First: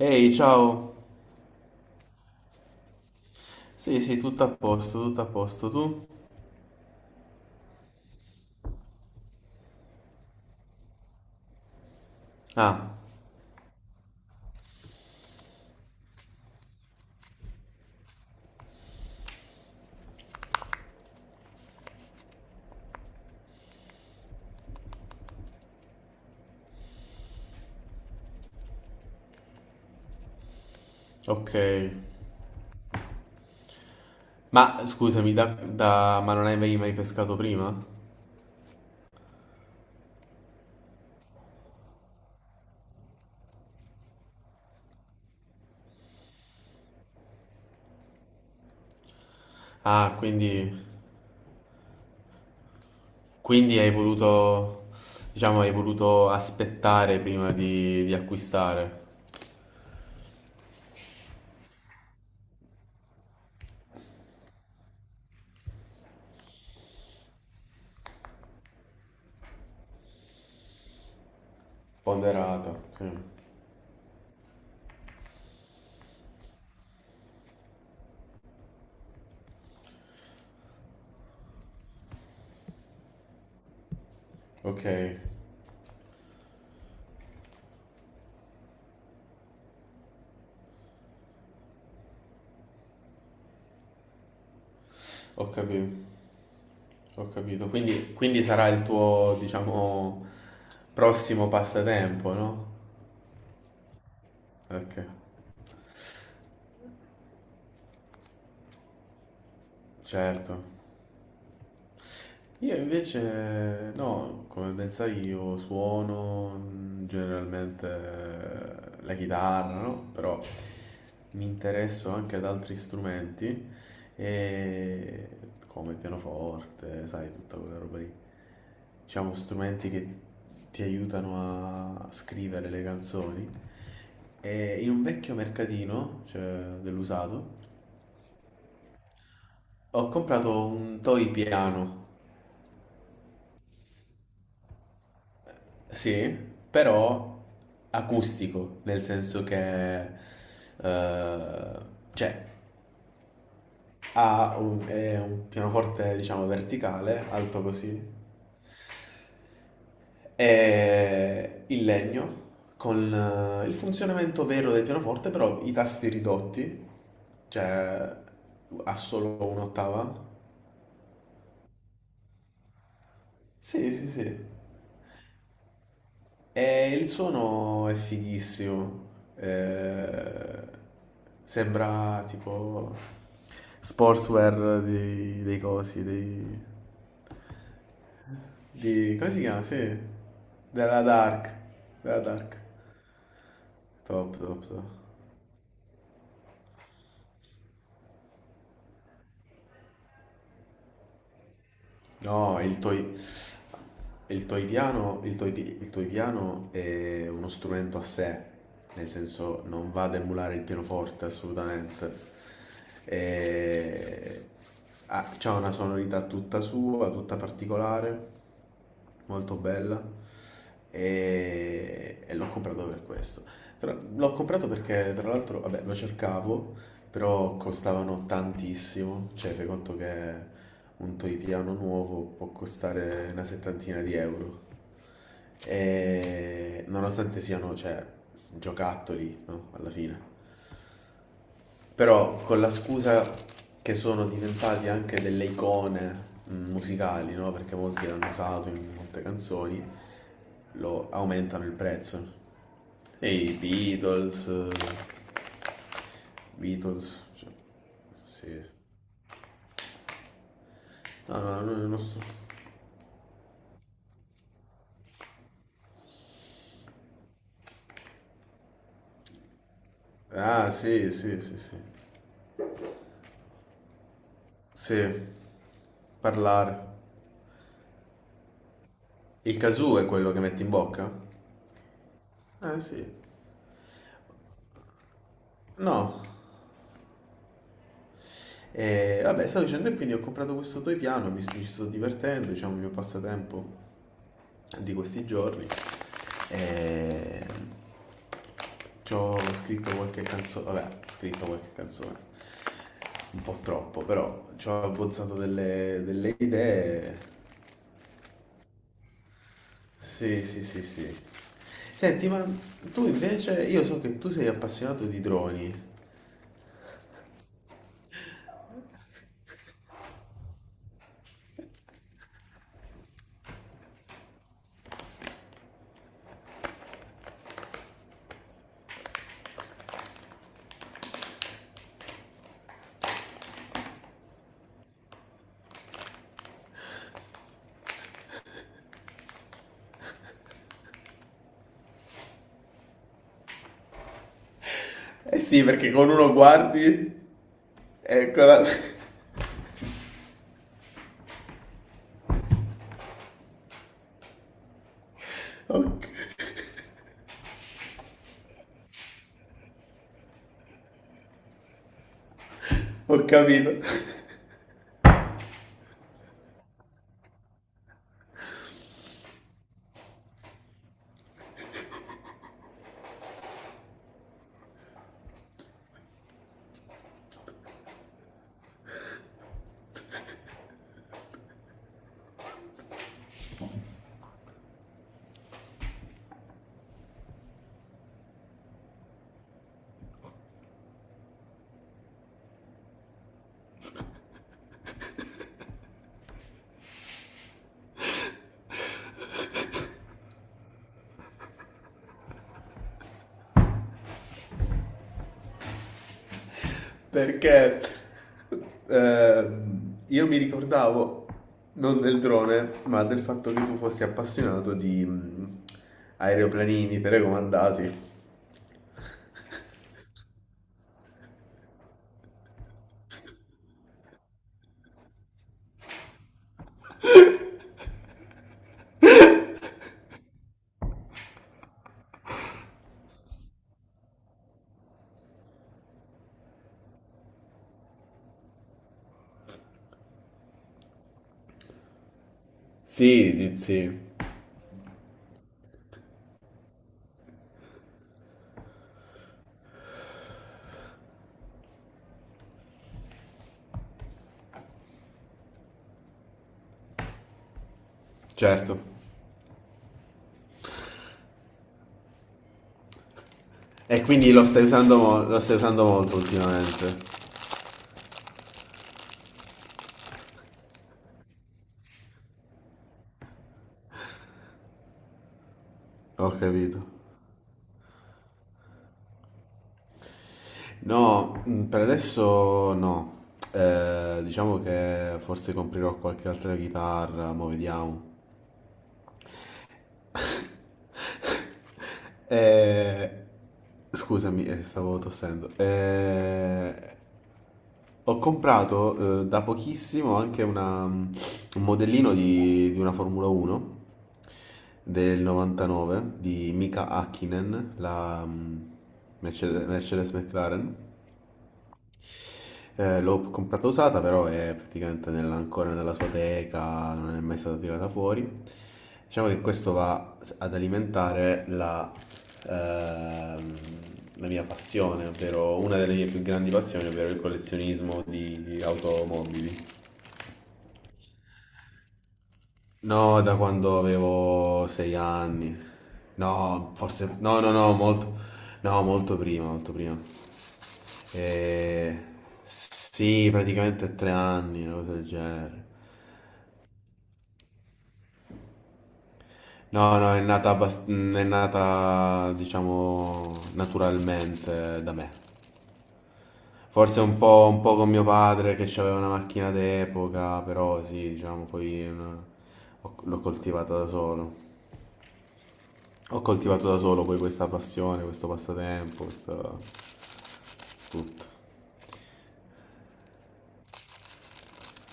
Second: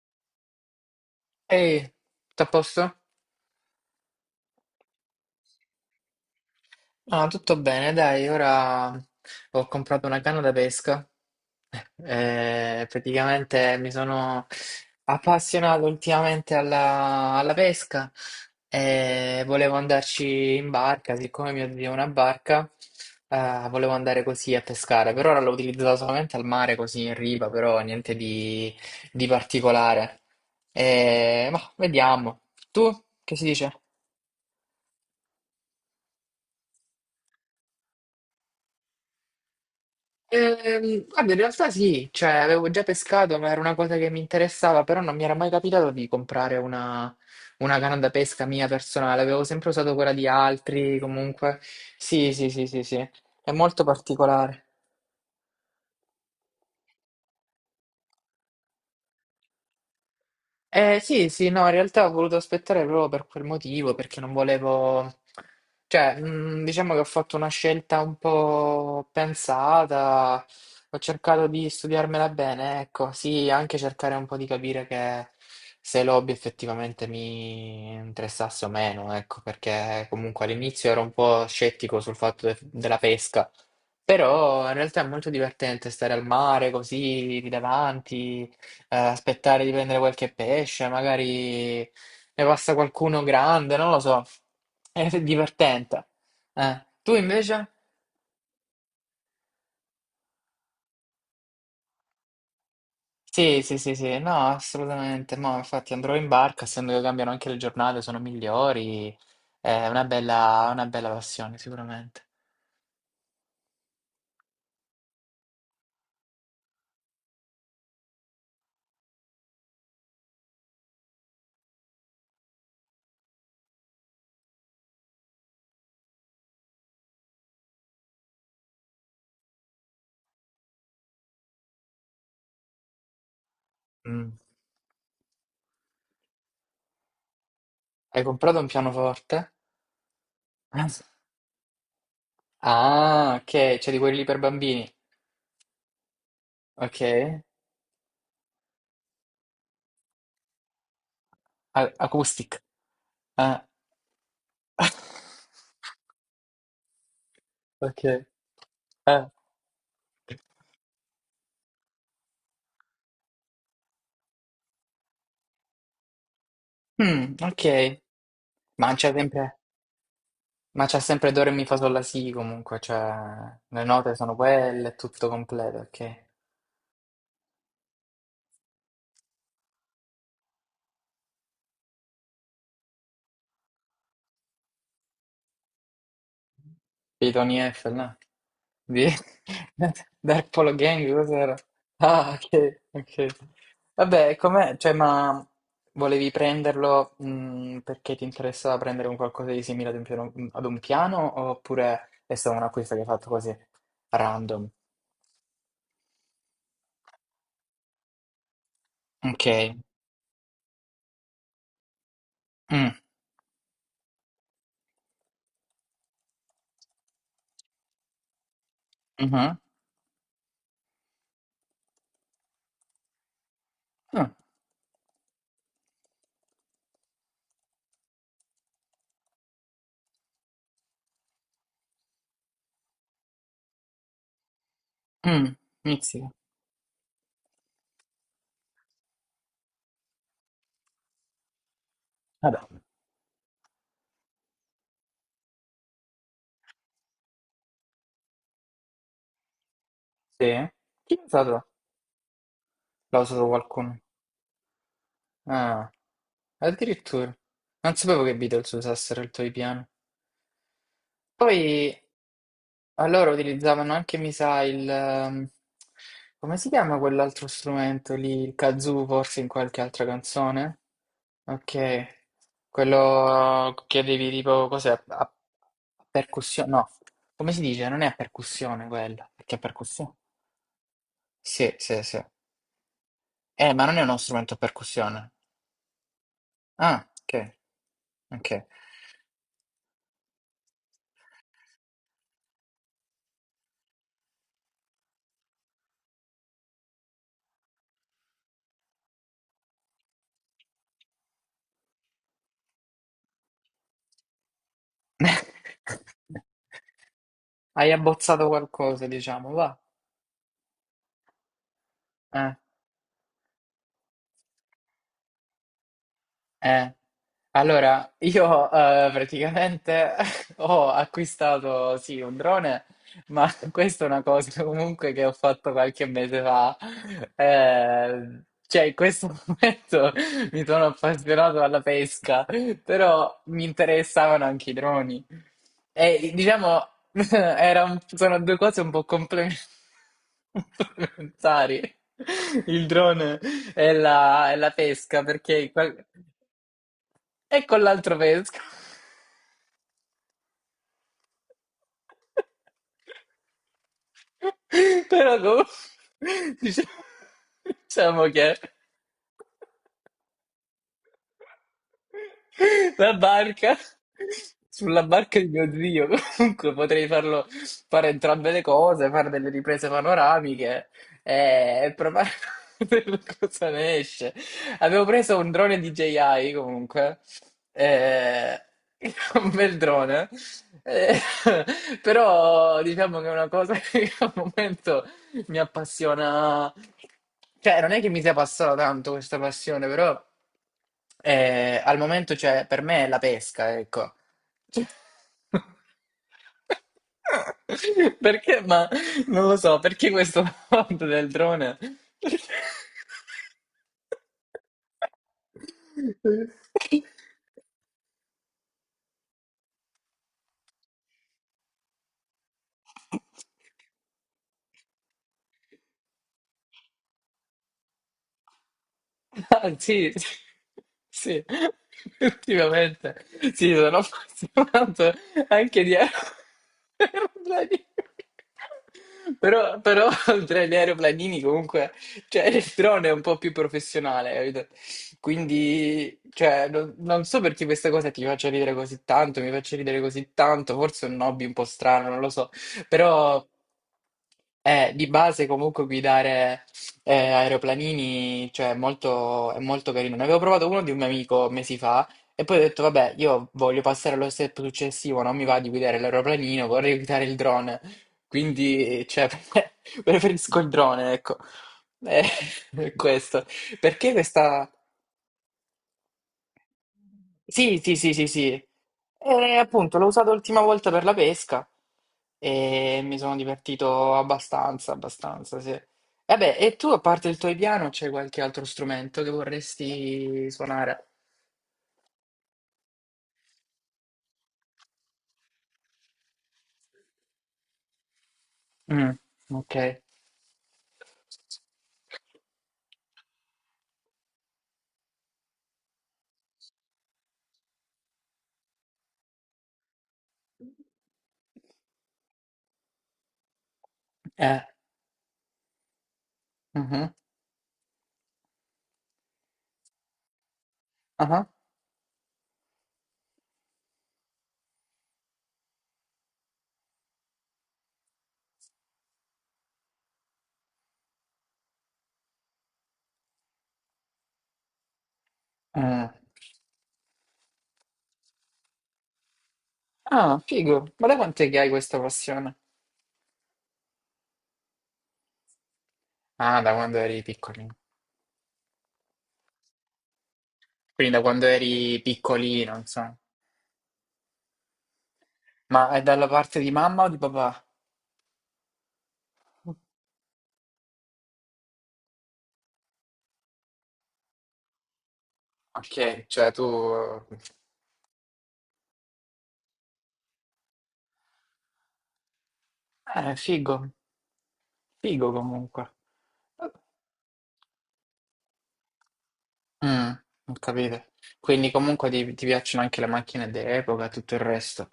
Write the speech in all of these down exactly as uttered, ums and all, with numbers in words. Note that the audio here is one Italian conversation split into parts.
Ehi, ciao. Ehi, tutto a posto? Sì, sì, tutto a posto, tutto a posto. Tu? Ah, tutto bene, dai, ora ho comprato una canna da pesca. Eh, Ah, praticamente mi sono appassionato ultimamente alla, alla pesca e volevo andarci in barca, siccome mio zio ha una barca, eh, volevo andare così a pescare. Per ora l'ho utilizzata solamente al mare, così in riva, però niente di, di particolare. Eh, ok. ma vediamo. Tu, che si dice? Ma scusami, da, da- ma non avevi mai pescato prima? Ehm, guarda, in realtà sì, cioè avevo già pescato, ma era una cosa che mi interessava, però non mi era mai capitato di comprare una, una canna da pesca mia personale, avevo sempre usato quella Ah, di quindi, altri, comunque. Sì, sì, sì, sì, sì, è quindi molto hai particolare. voluto, diciamo, hai voluto aspettare prima di, di acquistare. Eh, sì, sì, no, in realtà ho voluto aspettare proprio per quel motivo, perché non volevo, cioè, mh, diciamo che ho fatto una scelta un po' pensata, ho cercato di studiarmela Ponderata, bene, ecco, sì. sì, anche cercare un po' di capire che se l'hobby effettivamente mi interessasse o meno, ecco, perché comunque all'inizio ero un po' scettico sul fatto de- della pesca, però in Ok, realtà è molto divertente stare al mare così, lì davanti, eh, aspettare di prendere qualche pesce, magari ne passa qualcuno grande, non lo so. È ho divertente. capito. Eh, Tu Ho capito. invece? Quindi, quindi sarà il tuo, diciamo, prossimo passatempo, no? Sì, sì, sì, sì, no, Ok, assolutamente. Mo, infatti andrò in barca, essendo che cambiano anche le giornate, sono migliori. È una bella, certo. una bella passione, sicuramente. Io invece, no, come ben sai, io suono mm, generalmente eh, la chitarra, no? Però mi interesso anche ad altri strumenti, e come il pianoforte, sai, tutta quella roba lì. Diciamo, strumenti che ti aiutano a scrivere le canzoni. Mm. E in un vecchio mercatino, cioè dell'usato, Hai comprato un pianoforte? ho comprato un toy piano. Ah, ok, c'è di quelli lì per bambini. Sì, Ok. però acustico, nel senso che eh, A- cioè acoustic. Ah. ha un, è un pianoforte diciamo verticale, alto Ok. così, Ah. e il legno con eh, il funzionamento vero del pianoforte, però i tasti ridotti, Mm, ok, cioè ma ha c'è solo sempre, un'ottava. ma c'è sempre Do, Re, Mi, Fa, Sol, La, Si comunque, cioè le Sì, sì, note sono sì. quelle, è tutto completo, ok. E il suono è fighissimo, eh, sembra tipo sportswear dei, dei cosi, dei, Di Tony Eiffel, no? Di di, come si chiama? Sì, Dark Polo della Gang, Dark, cos'era? della Ah, Dark, ok, ok. Vabbè, top, top, com'è? top. Cioè, ma volevi prenderlo mh, perché ti interessava prendere un qualcosa di simile ad un piano, ad un piano oppure è stato No, un il acquisto che toy, hai fatto così, il toy random? piano, il toy, pi- Il toy piano è uno strumento a sé, nel Ok. senso non va ad emulare il pianoforte assolutamente. Mm, E... ha c'ha una sonorità tutta sua, tutta particolare, molto mhm. bella e, e l'ho comprato per questo. Tra- Ah, L'ho comprato perché tra l'altro, vabbè, lo cercavo, però costavano tantissimo, cioè fai conto che un toy piano nuovo può costare una settantina di euro. mm, mizzica. E nonostante siano, cioè, giocattoli, no? Alla fine. Però Vabbè. con la scusa che sono diventati anche delle icone mm, musicali, no? Perché molti l'hanno usato in molte canzoni, Sì? lo Chi l'ha aumentano usato? il prezzo. L'ha E usato i qualcuno? Beatles, eh, Ah, Beatles, addirittura. cioè, Non sapevo che sì. Beatles Sì. usassero il tuo piano. No, Poi no, no, non sto. allora utilizzavano anche, mi sa, il... ehm, come si chiama quell'altro strumento lì? Il kazoo, forse in qualche altra Ah, canzone? sì, sì, sì, sì. Ok. Quello che avevi tipo, cos'è? Sì, A, a percussione? parlare. No. Come si dice? Non è a percussione quella. Perché Il è casù è percussione? quello che metti in bocca? Sì, sì, sì. Eh sì. Eh, ma non è uno strumento a percussione. No. Ah, ok, ok. E vabbè, stavo dicendo e quindi ho comprato questo toy piano, mi sto- ci sto divertendo, diciamo, il mio passatempo di questi giorni. E... Ci ho scritto qualche canzone, vabbè, ho scritto qualche canzone, un po' troppo, però ci ho abbozzato delle, delle idee. Hai abbozzato qualcosa, diciamo, va. Sì, sì, sì, sì. Senti, ma Eh. tu invece, io so che tu sei appassionato di droni. Eh, allora, io eh, praticamente ho acquistato sì un drone, ma questa è una cosa comunque che ho fatto qualche mese fa. Eh, cioè, in questo momento mi sono appassionato alla pesca, però mi interessavano anche i droni. E diciamo, era un- sono due cose un po' complementari. Complementari. Il drone e la, e la pesca, Eh perché sì, in perché qual- con uno guardi, e con l'altro eccola, vescovo. Però comunque, ho, dice- diciamo che... La ho barca, capito, sulla barca di mio zio, comunque potrei farlo fare entrambe le cose, fare delle riprese panoramiche e, e provare a vedere cosa ne esce. Avevo preso un drone D J I comunque, eh, un bel drone, eh, però diciamo che è una cosa che al momento mi appassiona. Cioè, non è che mi sia passata tanto questa passione, però eh, al momento, cioè, per me è la pesca, ecco. Cioè- Perché? Ma non lo so, perché questo fatto del drone? Perché- perché ehm, io mi ricordavo non del drone, ma del fatto che tu fossi appassionato di mm, aeroplanini telecomandati. Ah, sì, sì, effettivamente. Sì, sono appassionato anche di aeroplani. Però, però tra gli aeroplanini comunque, cioè il drone è un po' più professionale, capito? Quindi, cioè, non, non so perché questa cosa ti faccia ridere così tanto, mi faccia ridere così tanto, forse è un hobby un po' strano, non lo so, Sì, però... di- sì, Eh, di base comunque guidare. Eh, aeroplanini, cioè, molto- è molto carino. Ne avevo provato uno di un mio amico mesi fa e poi ho detto, vabbè, io voglio passare allo step successivo, non mi va di guidare l'aeroplanino, vorrei guidare il drone. certo. Quindi, cioè, preferisco il drone, ecco. Eh, questo. E Perché quindi lo stai questa... usando, mo- lo stai usando molto ultimamente. Sì, sì, sì, sì, sì. E appunto l'ho usato l'ultima volta per la pesca e mi sono divertito abbastanza, abbastanza, sì. Ho Vabbè, e capito. tu, a parte il tuo piano, c'è qualche altro strumento che vorresti suonare? No, mm, per adesso no. Eh, diciamo che forse comprerò qualche altra chitarra, ma vediamo. Mm, ok. Eh, scusami, eh, stavo tossendo. Eh, ho comprato eh, da pochissimo anche una- un modellino di, di una Formula uno Eh, del novantanove di Mika mhm, Hakkinen, la mm, Mercedes, Mercedes McLaren. aha, Eh, l'ho comprata usata, però è praticamente nella- ancora nella sua teca, non è mai stata tirata fuori. Diciamo che questo va s- ad alimentare la, ehm, la mia passione, ovvero una delle mm. mie più grandi passioni, ovvero il collezionismo di di automobili. Ah, figo. Ma da quant'è che hai questa passione? No, da quando avevo sei anni. Ah, da No, quando forse. eri No, no, no, piccolino. molto. No, molto prima, molto prima. Quindi da quando Eh, eri piccolino, insomma. sì, praticamente tre anni, una cosa del genere. Ma è dalla parte di mamma o di papà? No, no, è nata, abbast- mm, è nata, diciamo, naturalmente da me. Ok, cioè tu... Forse un po', un po' con mio padre che aveva una macchina d'epoca, però sì, diciamo, poi è una- ho- l'ho Eh, coltivata figo, da solo. figo comunque. Ho coltivato da solo poi questa passione, questo passatempo, questo Mm, ho capito. tutto. Quindi comunque ti, ti piacciono anche le macchine d'epoca e tutto il resto.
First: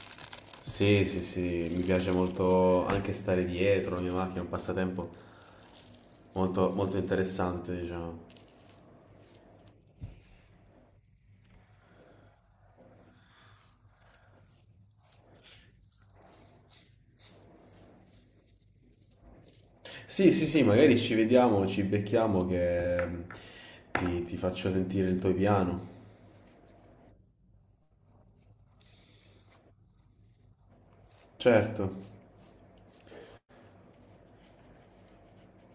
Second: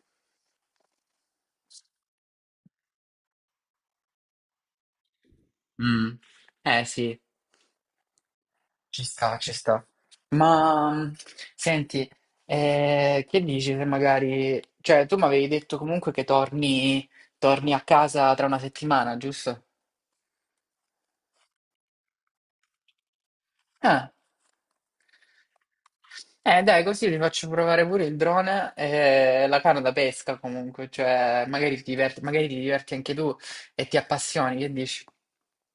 Sì, sì, sì, mi piace molto anche stare dietro la mia macchina, è un passatempo Mm. molto, Eh molto sì, interessante, diciamo. ci sta, ci sta. Ma mm, senti, eh, che dici se magari... Cioè, tu mi avevi detto comunque che torni, torni a casa tra una settimana, giusto? Sì, sì, sì, magari ci vediamo, ci becchiamo che mm, Ah, ti, ti faccio sentire il tuo piano. eh dai, così vi faccio provare pure il drone e la canna da pesca comunque, cioè magari ti Certo, diverti, magari ti diverti anche tu e ti appassioni, che dici?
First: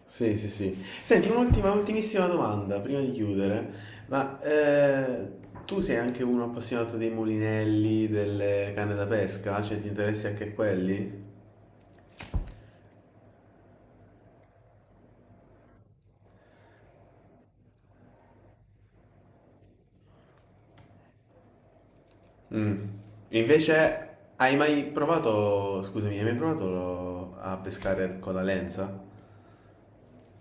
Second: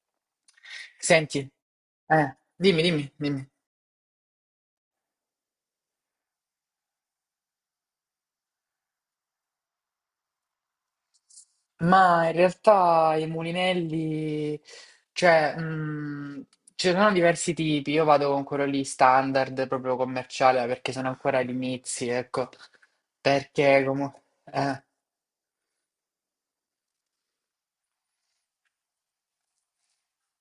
sì, sì, sì. Senti, Senti, un'ultima, ultimissima eh, domanda dimmi, prima di dimmi, dimmi. chiudere. Ma eh, tu sei anche uno appassionato dei mulinelli, delle canne da pesca? Cioè, ti interessi anche quelli? Ma in realtà i mulinelli, cioè, mh, ce ne sono diversi tipi, io vado con quello lì standard, proprio commerciale, perché sono ancora agli inizi, ecco, Mm. Invece, perché comunque... hai mai provato, scusami, hai mai provato lo- a pescare con la lenza?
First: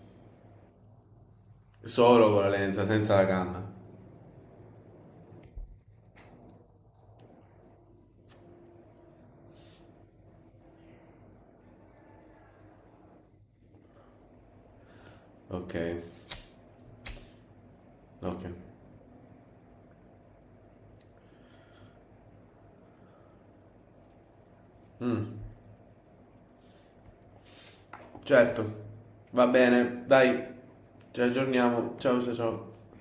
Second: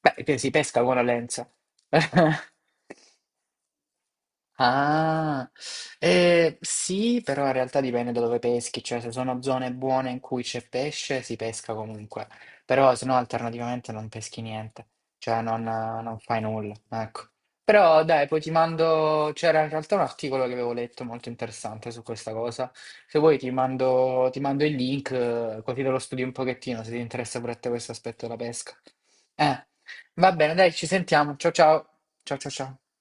Beh, che si pesca con la lenza. Solo con la lenza, senza la canna. Ah, eh, sì, però in realtà dipende da dove peschi, cioè se sono zone buone in cui c'è pesce si pesca comunque, però se no alternativamente non peschi niente, cioè non, Ok, eh, non fai nulla, ecco. Però dai, poi ok. ti mando, c'era in realtà un articolo che avevo letto molto interessante su questa cosa, se vuoi ti mando, ti mando il link eh, così te lo studi un pochettino se ti interessa pure a te questo aspetto della Certo, pesca. va Eh, bene, va dai, bene, dai, ci ci sentiamo, ciao ciao, aggiorniamo. Ciao, ciao, ciao ciao ciao. ciao.